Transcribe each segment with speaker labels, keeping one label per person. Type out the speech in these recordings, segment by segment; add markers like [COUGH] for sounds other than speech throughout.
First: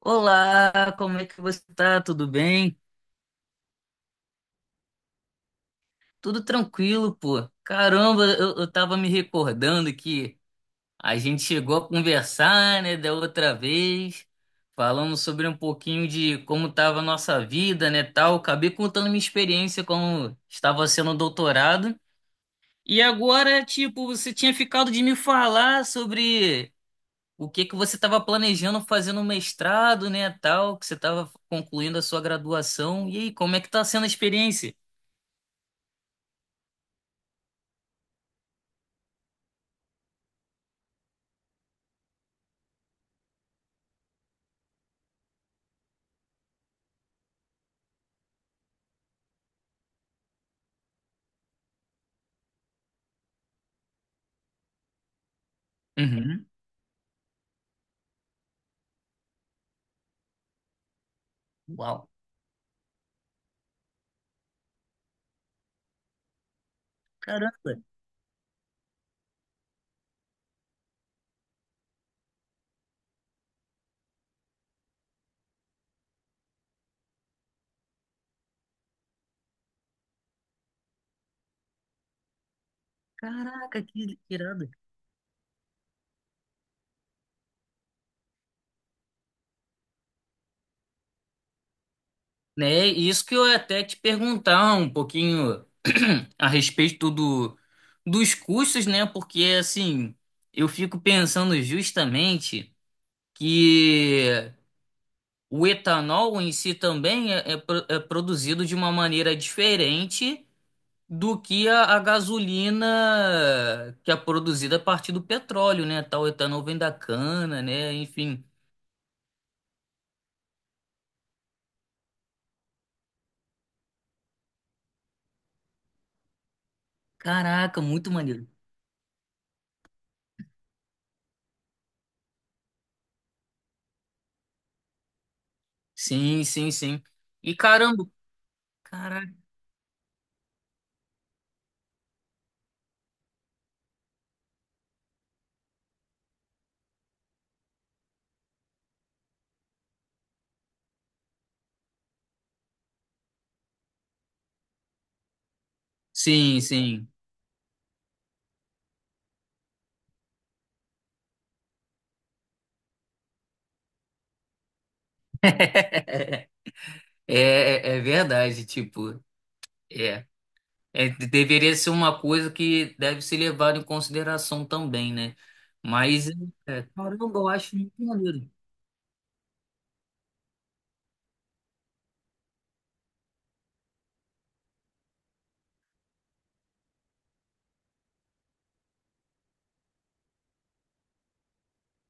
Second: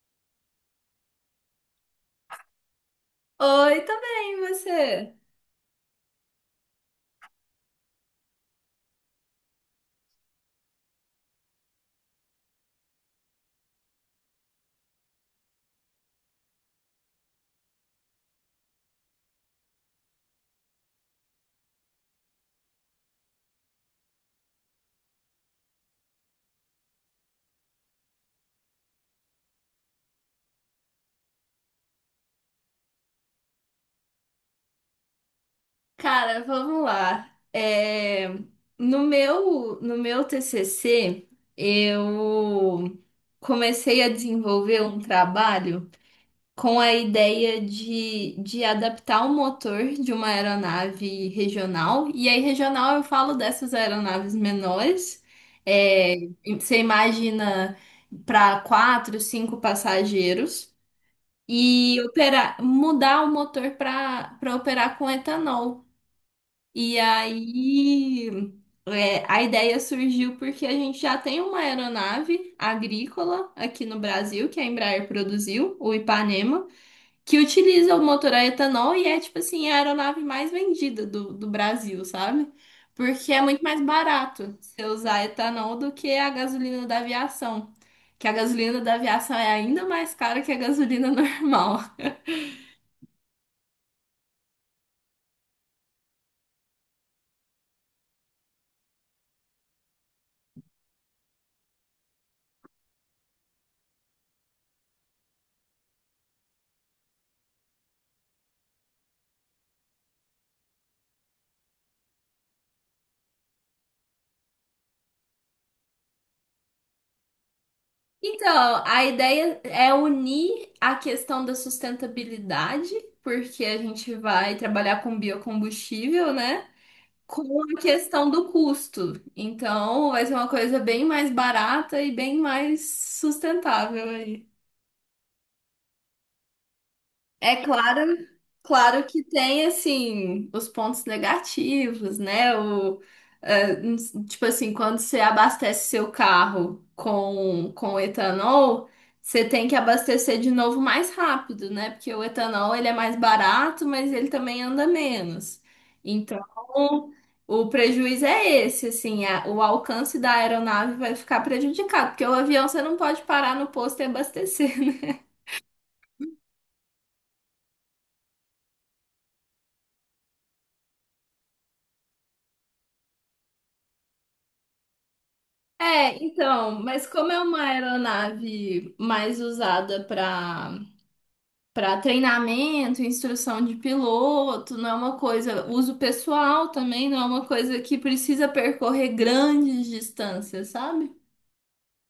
Speaker 1: Olá, como é que você tá? Tudo bem?
Speaker 2: Oi, tá bem, e você?
Speaker 1: Tudo tranquilo, pô. Caramba, eu tava me recordando que a gente chegou a conversar, né, da outra vez, falando sobre um pouquinho de como tava a nossa vida, né, tal. Acabei contando minha experiência como estava sendo doutorado. E agora, tipo, você tinha ficado de me falar sobre o que que você estava planejando fazer no mestrado, né, tal, que você estava concluindo a sua graduação. E aí, como é que tá sendo a experiência?
Speaker 2: Cara, vamos lá. É, no meu TCC, eu comecei a desenvolver um trabalho com a ideia de adaptar o motor de uma aeronave regional. E aí, regional, eu falo dessas aeronaves menores. É,
Speaker 1: Uhum.
Speaker 2: você imagina para quatro, cinco passageiros. E
Speaker 1: Uau.
Speaker 2: operar, mudar o motor para operar com etanol. E
Speaker 1: Caramba.
Speaker 2: aí a ideia surgiu porque a gente já tem uma aeronave agrícola aqui no Brasil, que a Embraer produziu, o Ipanema, que utiliza o motor a etanol e é tipo assim, a aeronave mais vendida do Brasil, sabe? Porque é muito mais
Speaker 1: Caraca, que
Speaker 2: barato
Speaker 1: irado.
Speaker 2: você usar etanol do que a gasolina da aviação. Que a gasolina da aviação é ainda mais cara que a gasolina [LAUGHS] normal.
Speaker 1: Né, e isso que eu ia até te perguntar um pouquinho [CLEARS THROAT] a respeito do, dos custos, né? Porque assim, eu fico pensando justamente que o etanol em si também é, é produzido de uma maneira diferente do que a gasolina que é produzida a partir do petróleo, né? Tal etanol vem da cana, né? Enfim.
Speaker 2: Então, a ideia é unir a questão da sustentabilidade, porque a gente vai trabalhar com biocombustível, né? Com
Speaker 1: Caraca,
Speaker 2: a
Speaker 1: muito
Speaker 2: questão
Speaker 1: maneiro.
Speaker 2: do custo. Então, vai ser uma coisa bem mais barata e bem mais sustentável aí.
Speaker 1: Sim, sim, sim. E
Speaker 2: É
Speaker 1: caramba,
Speaker 2: claro, claro que
Speaker 1: caraca.
Speaker 2: tem assim os pontos negativos, né? É, n- tipo assim, quando você abastece seu carro com etanol, você tem que abastecer de novo mais rápido, né? Porque o etanol ele é mais barato, mas ele também anda menos. Então,
Speaker 1: Sim, sim.
Speaker 2: o prejuízo é esse, assim, a- o alcance da aeronave vai ficar prejudicado, porque o avião você não pode parar no posto e abastecer. [LAUGHS]
Speaker 1: É, é, é verdade, tipo, é. Deveria ser uma coisa que deve ser levada em consideração também, né?
Speaker 2: É,
Speaker 1: Mas, é,
Speaker 2: então,
Speaker 1: é,
Speaker 2: mas como
Speaker 1: caramba,
Speaker 2: é
Speaker 1: eu
Speaker 2: uma
Speaker 1: acho muito maneiro.
Speaker 2: aeronave mais usada para para treinamento, instrução de piloto, não é uma coisa, uso pessoal também, não é uma coisa que precisa percorrer grandes distâncias, sabe?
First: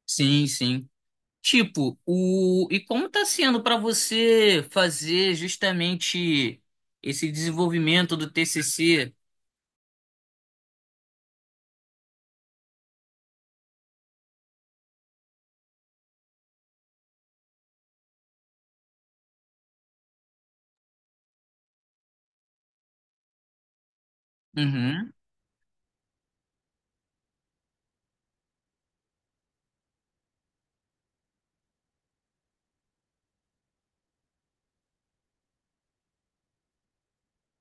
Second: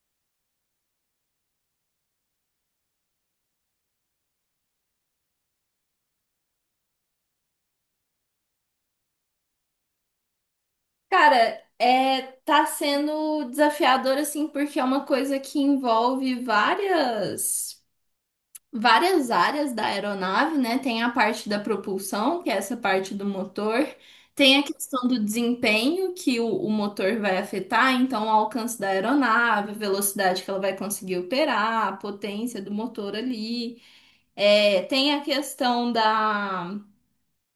Speaker 1: Sim, sim. Tipo, o e como está sendo para você fazer justamente esse desenvolvimento do TCC?
Speaker 2: Cara, é, tá sendo desafiador assim, porque é uma coisa que envolve várias áreas da aeronave, né? Tem a parte da propulsão, que é essa parte do motor, tem a questão
Speaker 1: Uhum.
Speaker 2: do desempenho que o motor vai afetar, então o alcance da aeronave, a velocidade que ela vai conseguir operar, a potência do motor ali. É, tem a questão da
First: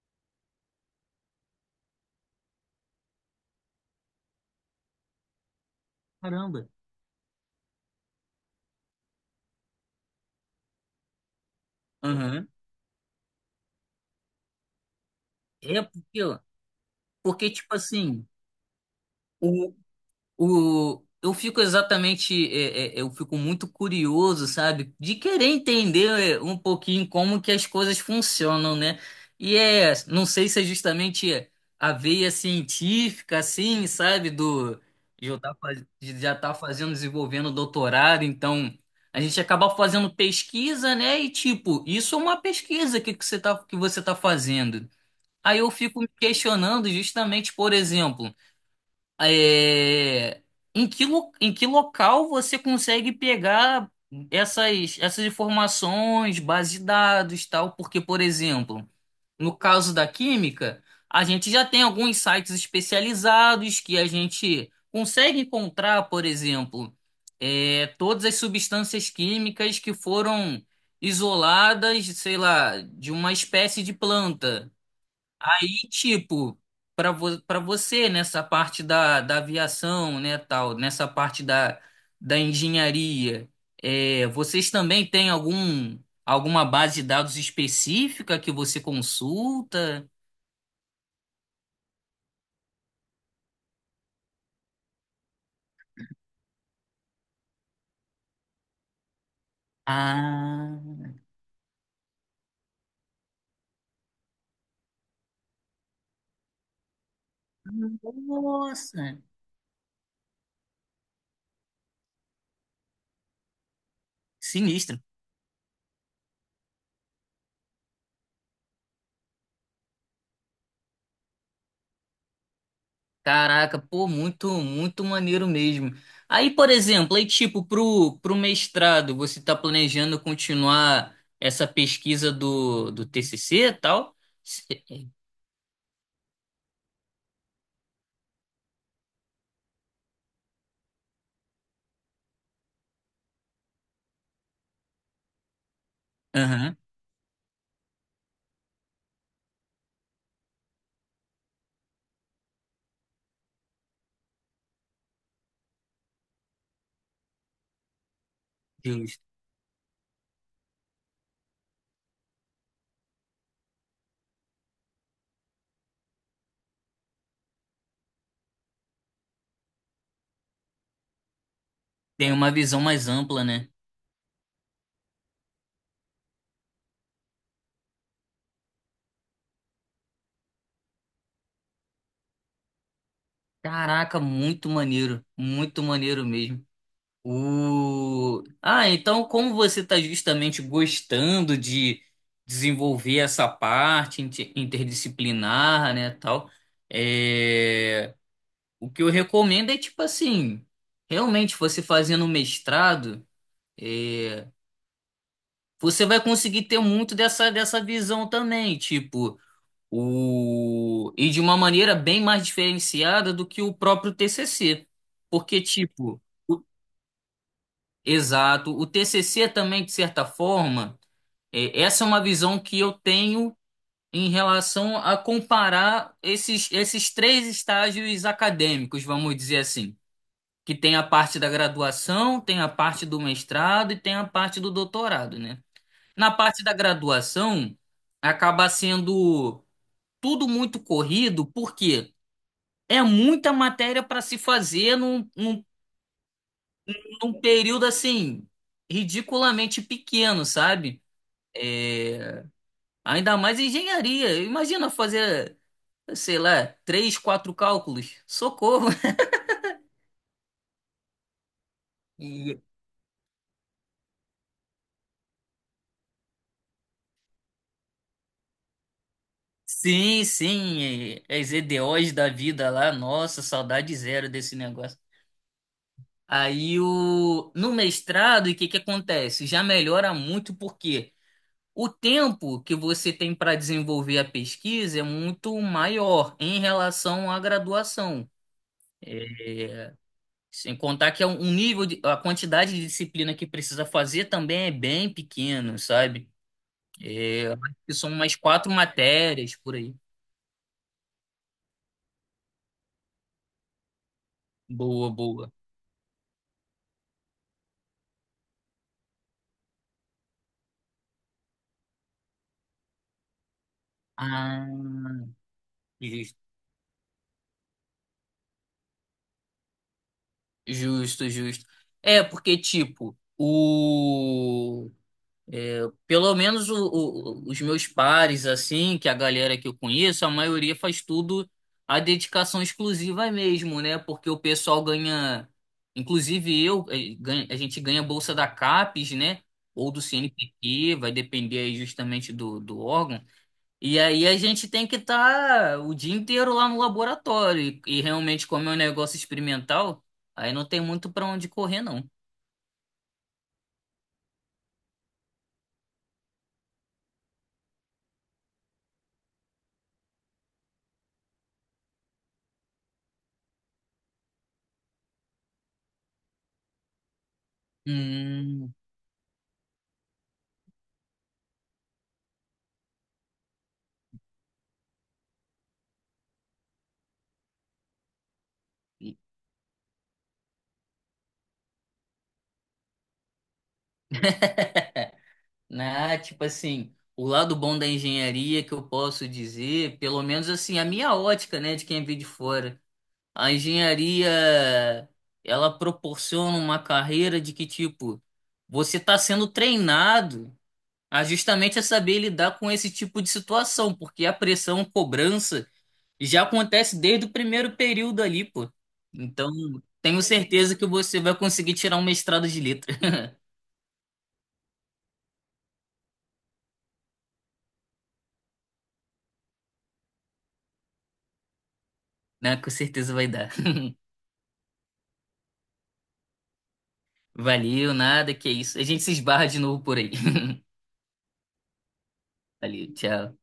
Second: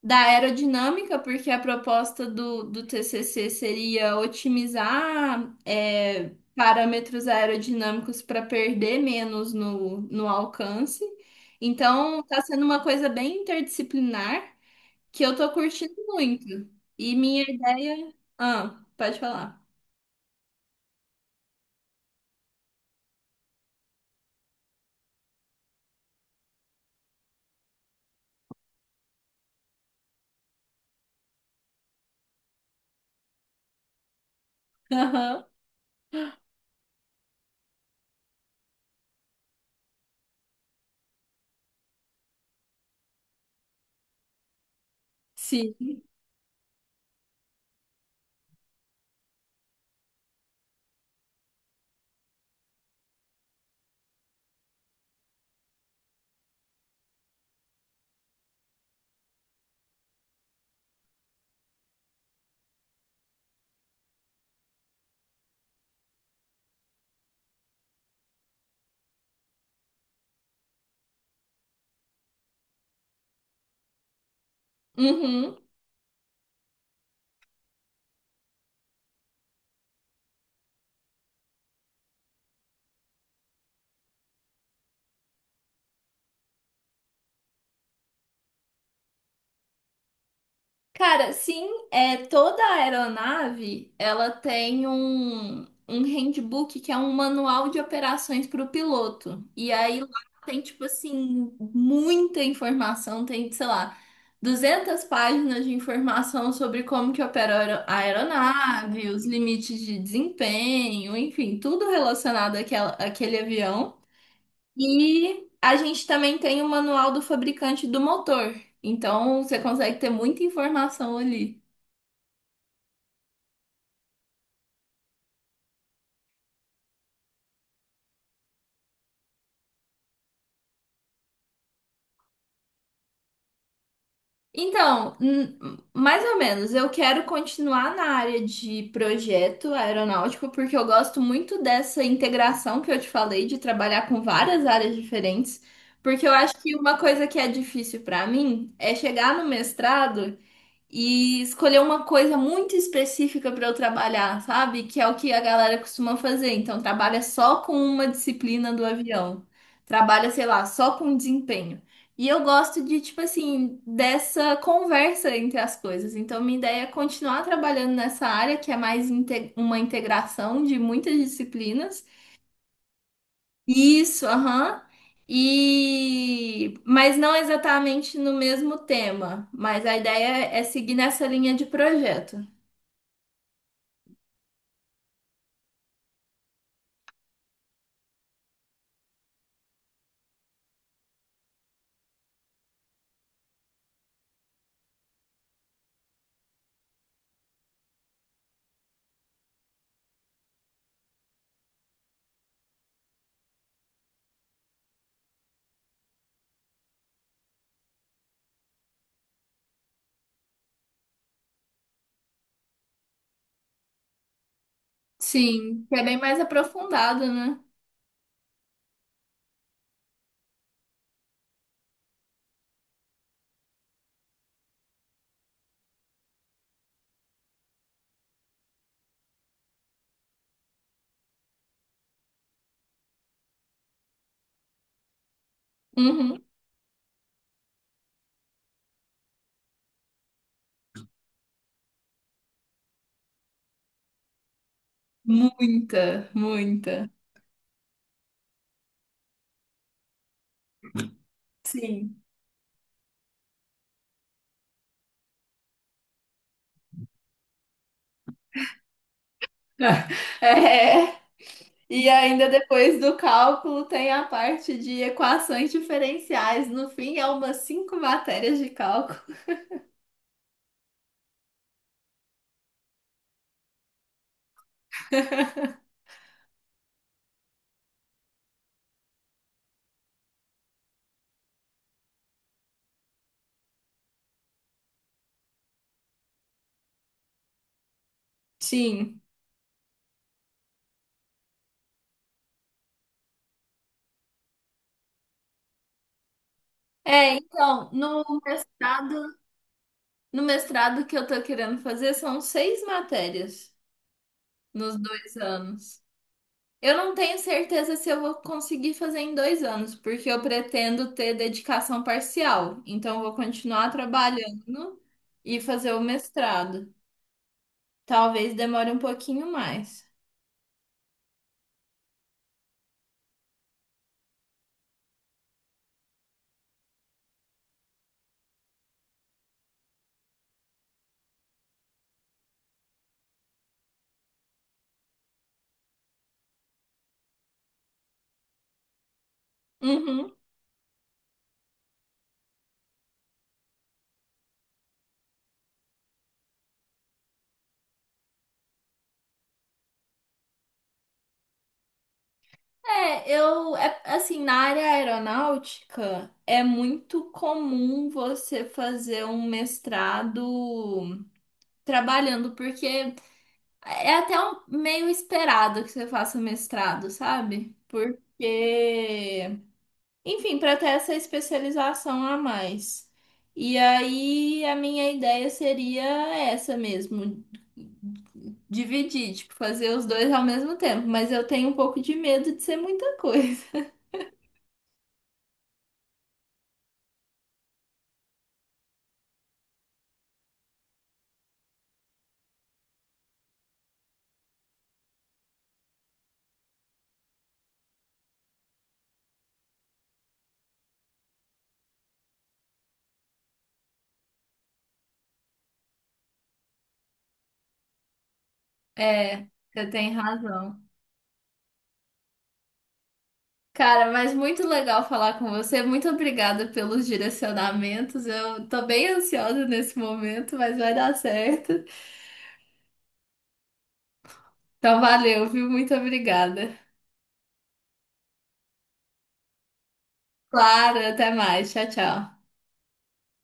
Speaker 2: da aerodinâmica, porque a proposta do TCC seria otimizar
Speaker 1: Caramba.
Speaker 2: parâmetros aerodinâmicos para perder menos no alcance. Então, está
Speaker 1: Uhum.
Speaker 2: sendo uma coisa bem interdisciplinar que eu tô
Speaker 1: É
Speaker 2: curtindo
Speaker 1: porque, ó,
Speaker 2: muito. E minha
Speaker 1: porque tipo
Speaker 2: ideia.
Speaker 1: assim,
Speaker 2: Ah, pode falar.
Speaker 1: o, eu fico exatamente, é, é, é, eu fico muito curioso, sabe, de querer entender é, um pouquinho como que as coisas funcionam, né? E é, não sei se é justamente a veia científica, assim, sabe, do
Speaker 2: [LAUGHS]
Speaker 1: de eu
Speaker 2: Aham.
Speaker 1: tá, faz- de já tá fazendo, desenvolvendo doutorado, então a gente acaba fazendo pesquisa, né? E tipo, isso é uma pesquisa que você tá, que você tá fazendo. Aí eu fico
Speaker 2: Sim.
Speaker 1: me questionando justamente, por exemplo. É, em que local você consegue pegar essas informações, base de dados, tal? Porque, por exemplo, no caso da química, a gente já tem alguns sites especializados que a gente consegue encontrar, por exemplo, é, todas as substâncias químicas que foram isoladas, sei lá, de uma espécie de planta
Speaker 2: Uhum.
Speaker 1: aí, tipo, para você nessa parte da, da aviação, né, tal, nessa parte da, da engenharia, é, vocês também têm algum alguma base de dados específica que você consulta?
Speaker 2: Cara, sim, é toda a aeronave, ela tem um handbook que é um manual de operações para o piloto. E aí lá tem tipo
Speaker 1: Ah,
Speaker 2: assim muita informação, tem, sei lá, 200 páginas de informação sobre como que opera a aero- a
Speaker 1: nossa,
Speaker 2: aeronave, os limites de desempenho, enfim, tudo relacionado àquela, àquele avião.
Speaker 1: sinistro.
Speaker 2: E a gente também tem o manual do fabricante do motor. Então, você consegue ter muita informação ali.
Speaker 1: Caraca, pô, muito, muito maneiro mesmo. Aí, por exemplo, aí tipo, pro, pro mestrado, você tá planejando continuar essa pesquisa do, do TCC e tal? Se- eh,
Speaker 2: Então, mais ou menos, eu quero continuar na área de projeto aeronáutico, porque eu gosto muito dessa integração que eu te falei, de trabalhar com várias áreas diferentes. Porque eu acho
Speaker 1: Aham,
Speaker 2: que uma coisa que é difícil para mim é chegar no mestrado e escolher uma coisa muito específica para eu trabalhar, sabe? Que é o que a galera costuma fazer. Então, trabalha só com uma disciplina do
Speaker 1: justo.
Speaker 2: avião. Trabalha, sei lá, só com desempenho. E eu gosto de, tipo assim, dessa conversa entre as coisas. Então, minha ideia é continuar trabalhando nessa área, que é mais inte- uma integração de muitas disciplinas.
Speaker 1: Tem uma visão mais ampla, né?
Speaker 2: Isso, aham. E mas não exatamente no mesmo tema, mas a ideia é seguir nessa linha de projeto.
Speaker 1: Caraca, muito maneiro mesmo. O... Ah, então como você está justamente gostando de desenvolver essa parte interdisciplinar, né, tal... É... O que eu recomendo é tipo assim, realmente você fazendo um mestrado, é, você vai conseguir ter muito dessa, dessa visão também, tipo, o, e de uma maneira bem mais diferenciada do que o próprio TCC. Porque,
Speaker 2: Sim, que é bem
Speaker 1: tipo,
Speaker 2: mais
Speaker 1: o-
Speaker 2: aprofundado, né?
Speaker 1: exato, o TCC também, de certa forma, é, essa é uma visão que eu tenho em relação a comparar esses, esses três estágios acadêmicos, vamos dizer assim. Que tem a parte da graduação, tem a parte do mestrado e tem a parte do doutorado, né? Na
Speaker 2: Uhum.
Speaker 1: parte da graduação, acaba sendo tudo muito corrido, porque é muita matéria para se fazer
Speaker 2: Muita, muita.
Speaker 1: num período assim, ridiculamente pequeno, sabe?
Speaker 2: Sim.
Speaker 1: É, ainda mais engenharia. Imagina fazer, sei lá, três, quatro cálculos. Socorro!
Speaker 2: [LAUGHS] É. E ainda
Speaker 1: [LAUGHS]
Speaker 2: depois do cálculo tem a parte de equações diferenciais. No fim, é umas cinco matérias de cálculo.
Speaker 1: Sim, sim, é as EDOs da vida lá, nossa, saudade zero desse negócio. Aí o no mestrado, o que que acontece? Já melhora muito porque o tempo que você tem para desenvolver a pesquisa é muito maior em relação à graduação.
Speaker 2: Sim.
Speaker 1: Sem contar que é um nível de, a quantidade de disciplina que precisa fazer também é bem pequeno, sabe?
Speaker 2: É,
Speaker 1: É, acho
Speaker 2: então,
Speaker 1: que são
Speaker 2: no
Speaker 1: umas quatro
Speaker 2: mestrado.
Speaker 1: matérias por aí.
Speaker 2: No mestrado que eu tô querendo fazer são seis matérias nos
Speaker 1: Boa,
Speaker 2: dois
Speaker 1: boa.
Speaker 2: anos. Eu não tenho certeza se eu vou conseguir fazer em 2 anos, porque eu pretendo ter dedicação parcial. Então, eu vou continuar trabalhando
Speaker 1: Ah,
Speaker 2: e fazer o mestrado. Talvez demore um pouquinho mais.
Speaker 1: justo, justo. É, porque, tipo, o. É, pelo menos os meus pares, assim, que a galera que eu conheço, a maioria faz tudo a dedicação exclusiva mesmo, né? Porque o pessoal ganha. A gente ganha bolsa da CAPES, né? Ou do
Speaker 2: Uhum.
Speaker 1: CNPq, vai depender aí justamente do, do órgão. E aí a gente tem que estar o dia inteiro lá no laboratório. E realmente, como é um negócio experimental, aí não tem muito para onde correr, não.
Speaker 2: É, assim, na área aeronáutica é muito comum você fazer um mestrado trabalhando, porque é até meio esperado que você faça mestrado, sabe?
Speaker 1: Hum,
Speaker 2: Porque, enfim, para ter essa especialização a mais. E aí a minha ideia seria essa mesmo,
Speaker 1: e-
Speaker 2: dividir, tipo, fazer os dois ao mesmo tempo, mas eu tenho um pouco de medo de ser muita coisa. [LAUGHS]
Speaker 1: né? Tipo assim, o lado bom da engenharia que eu posso dizer, pelo menos assim, a minha ótica, né, de quem vê de fora. A engenharia, ela proporciona uma carreira de que, tipo, você está sendo treinado a justamente a saber lidar com esse tipo de situação, porque a pressão, cobrança já acontece desde o primeiro período ali, pô.
Speaker 2: É,
Speaker 1: Então,
Speaker 2: você tem
Speaker 1: tenho certeza
Speaker 2: razão.
Speaker 1: que você vai conseguir tirar um mestrado de letra,
Speaker 2: Cara, mas muito legal falar com você. Muito obrigada pelos direcionamentos. Eu tô bem ansiosa nesse momento, mas vai dar certo.
Speaker 1: [LAUGHS] né? Com certeza vai dar.
Speaker 2: Então, valeu, viu? Muito obrigada.
Speaker 1: Valeu, nada, que isso. A gente se esbarra de novo por aí. [LAUGHS]
Speaker 2: Claro, até mais. Tchau, tchau.
Speaker 1: Valeu, tchau.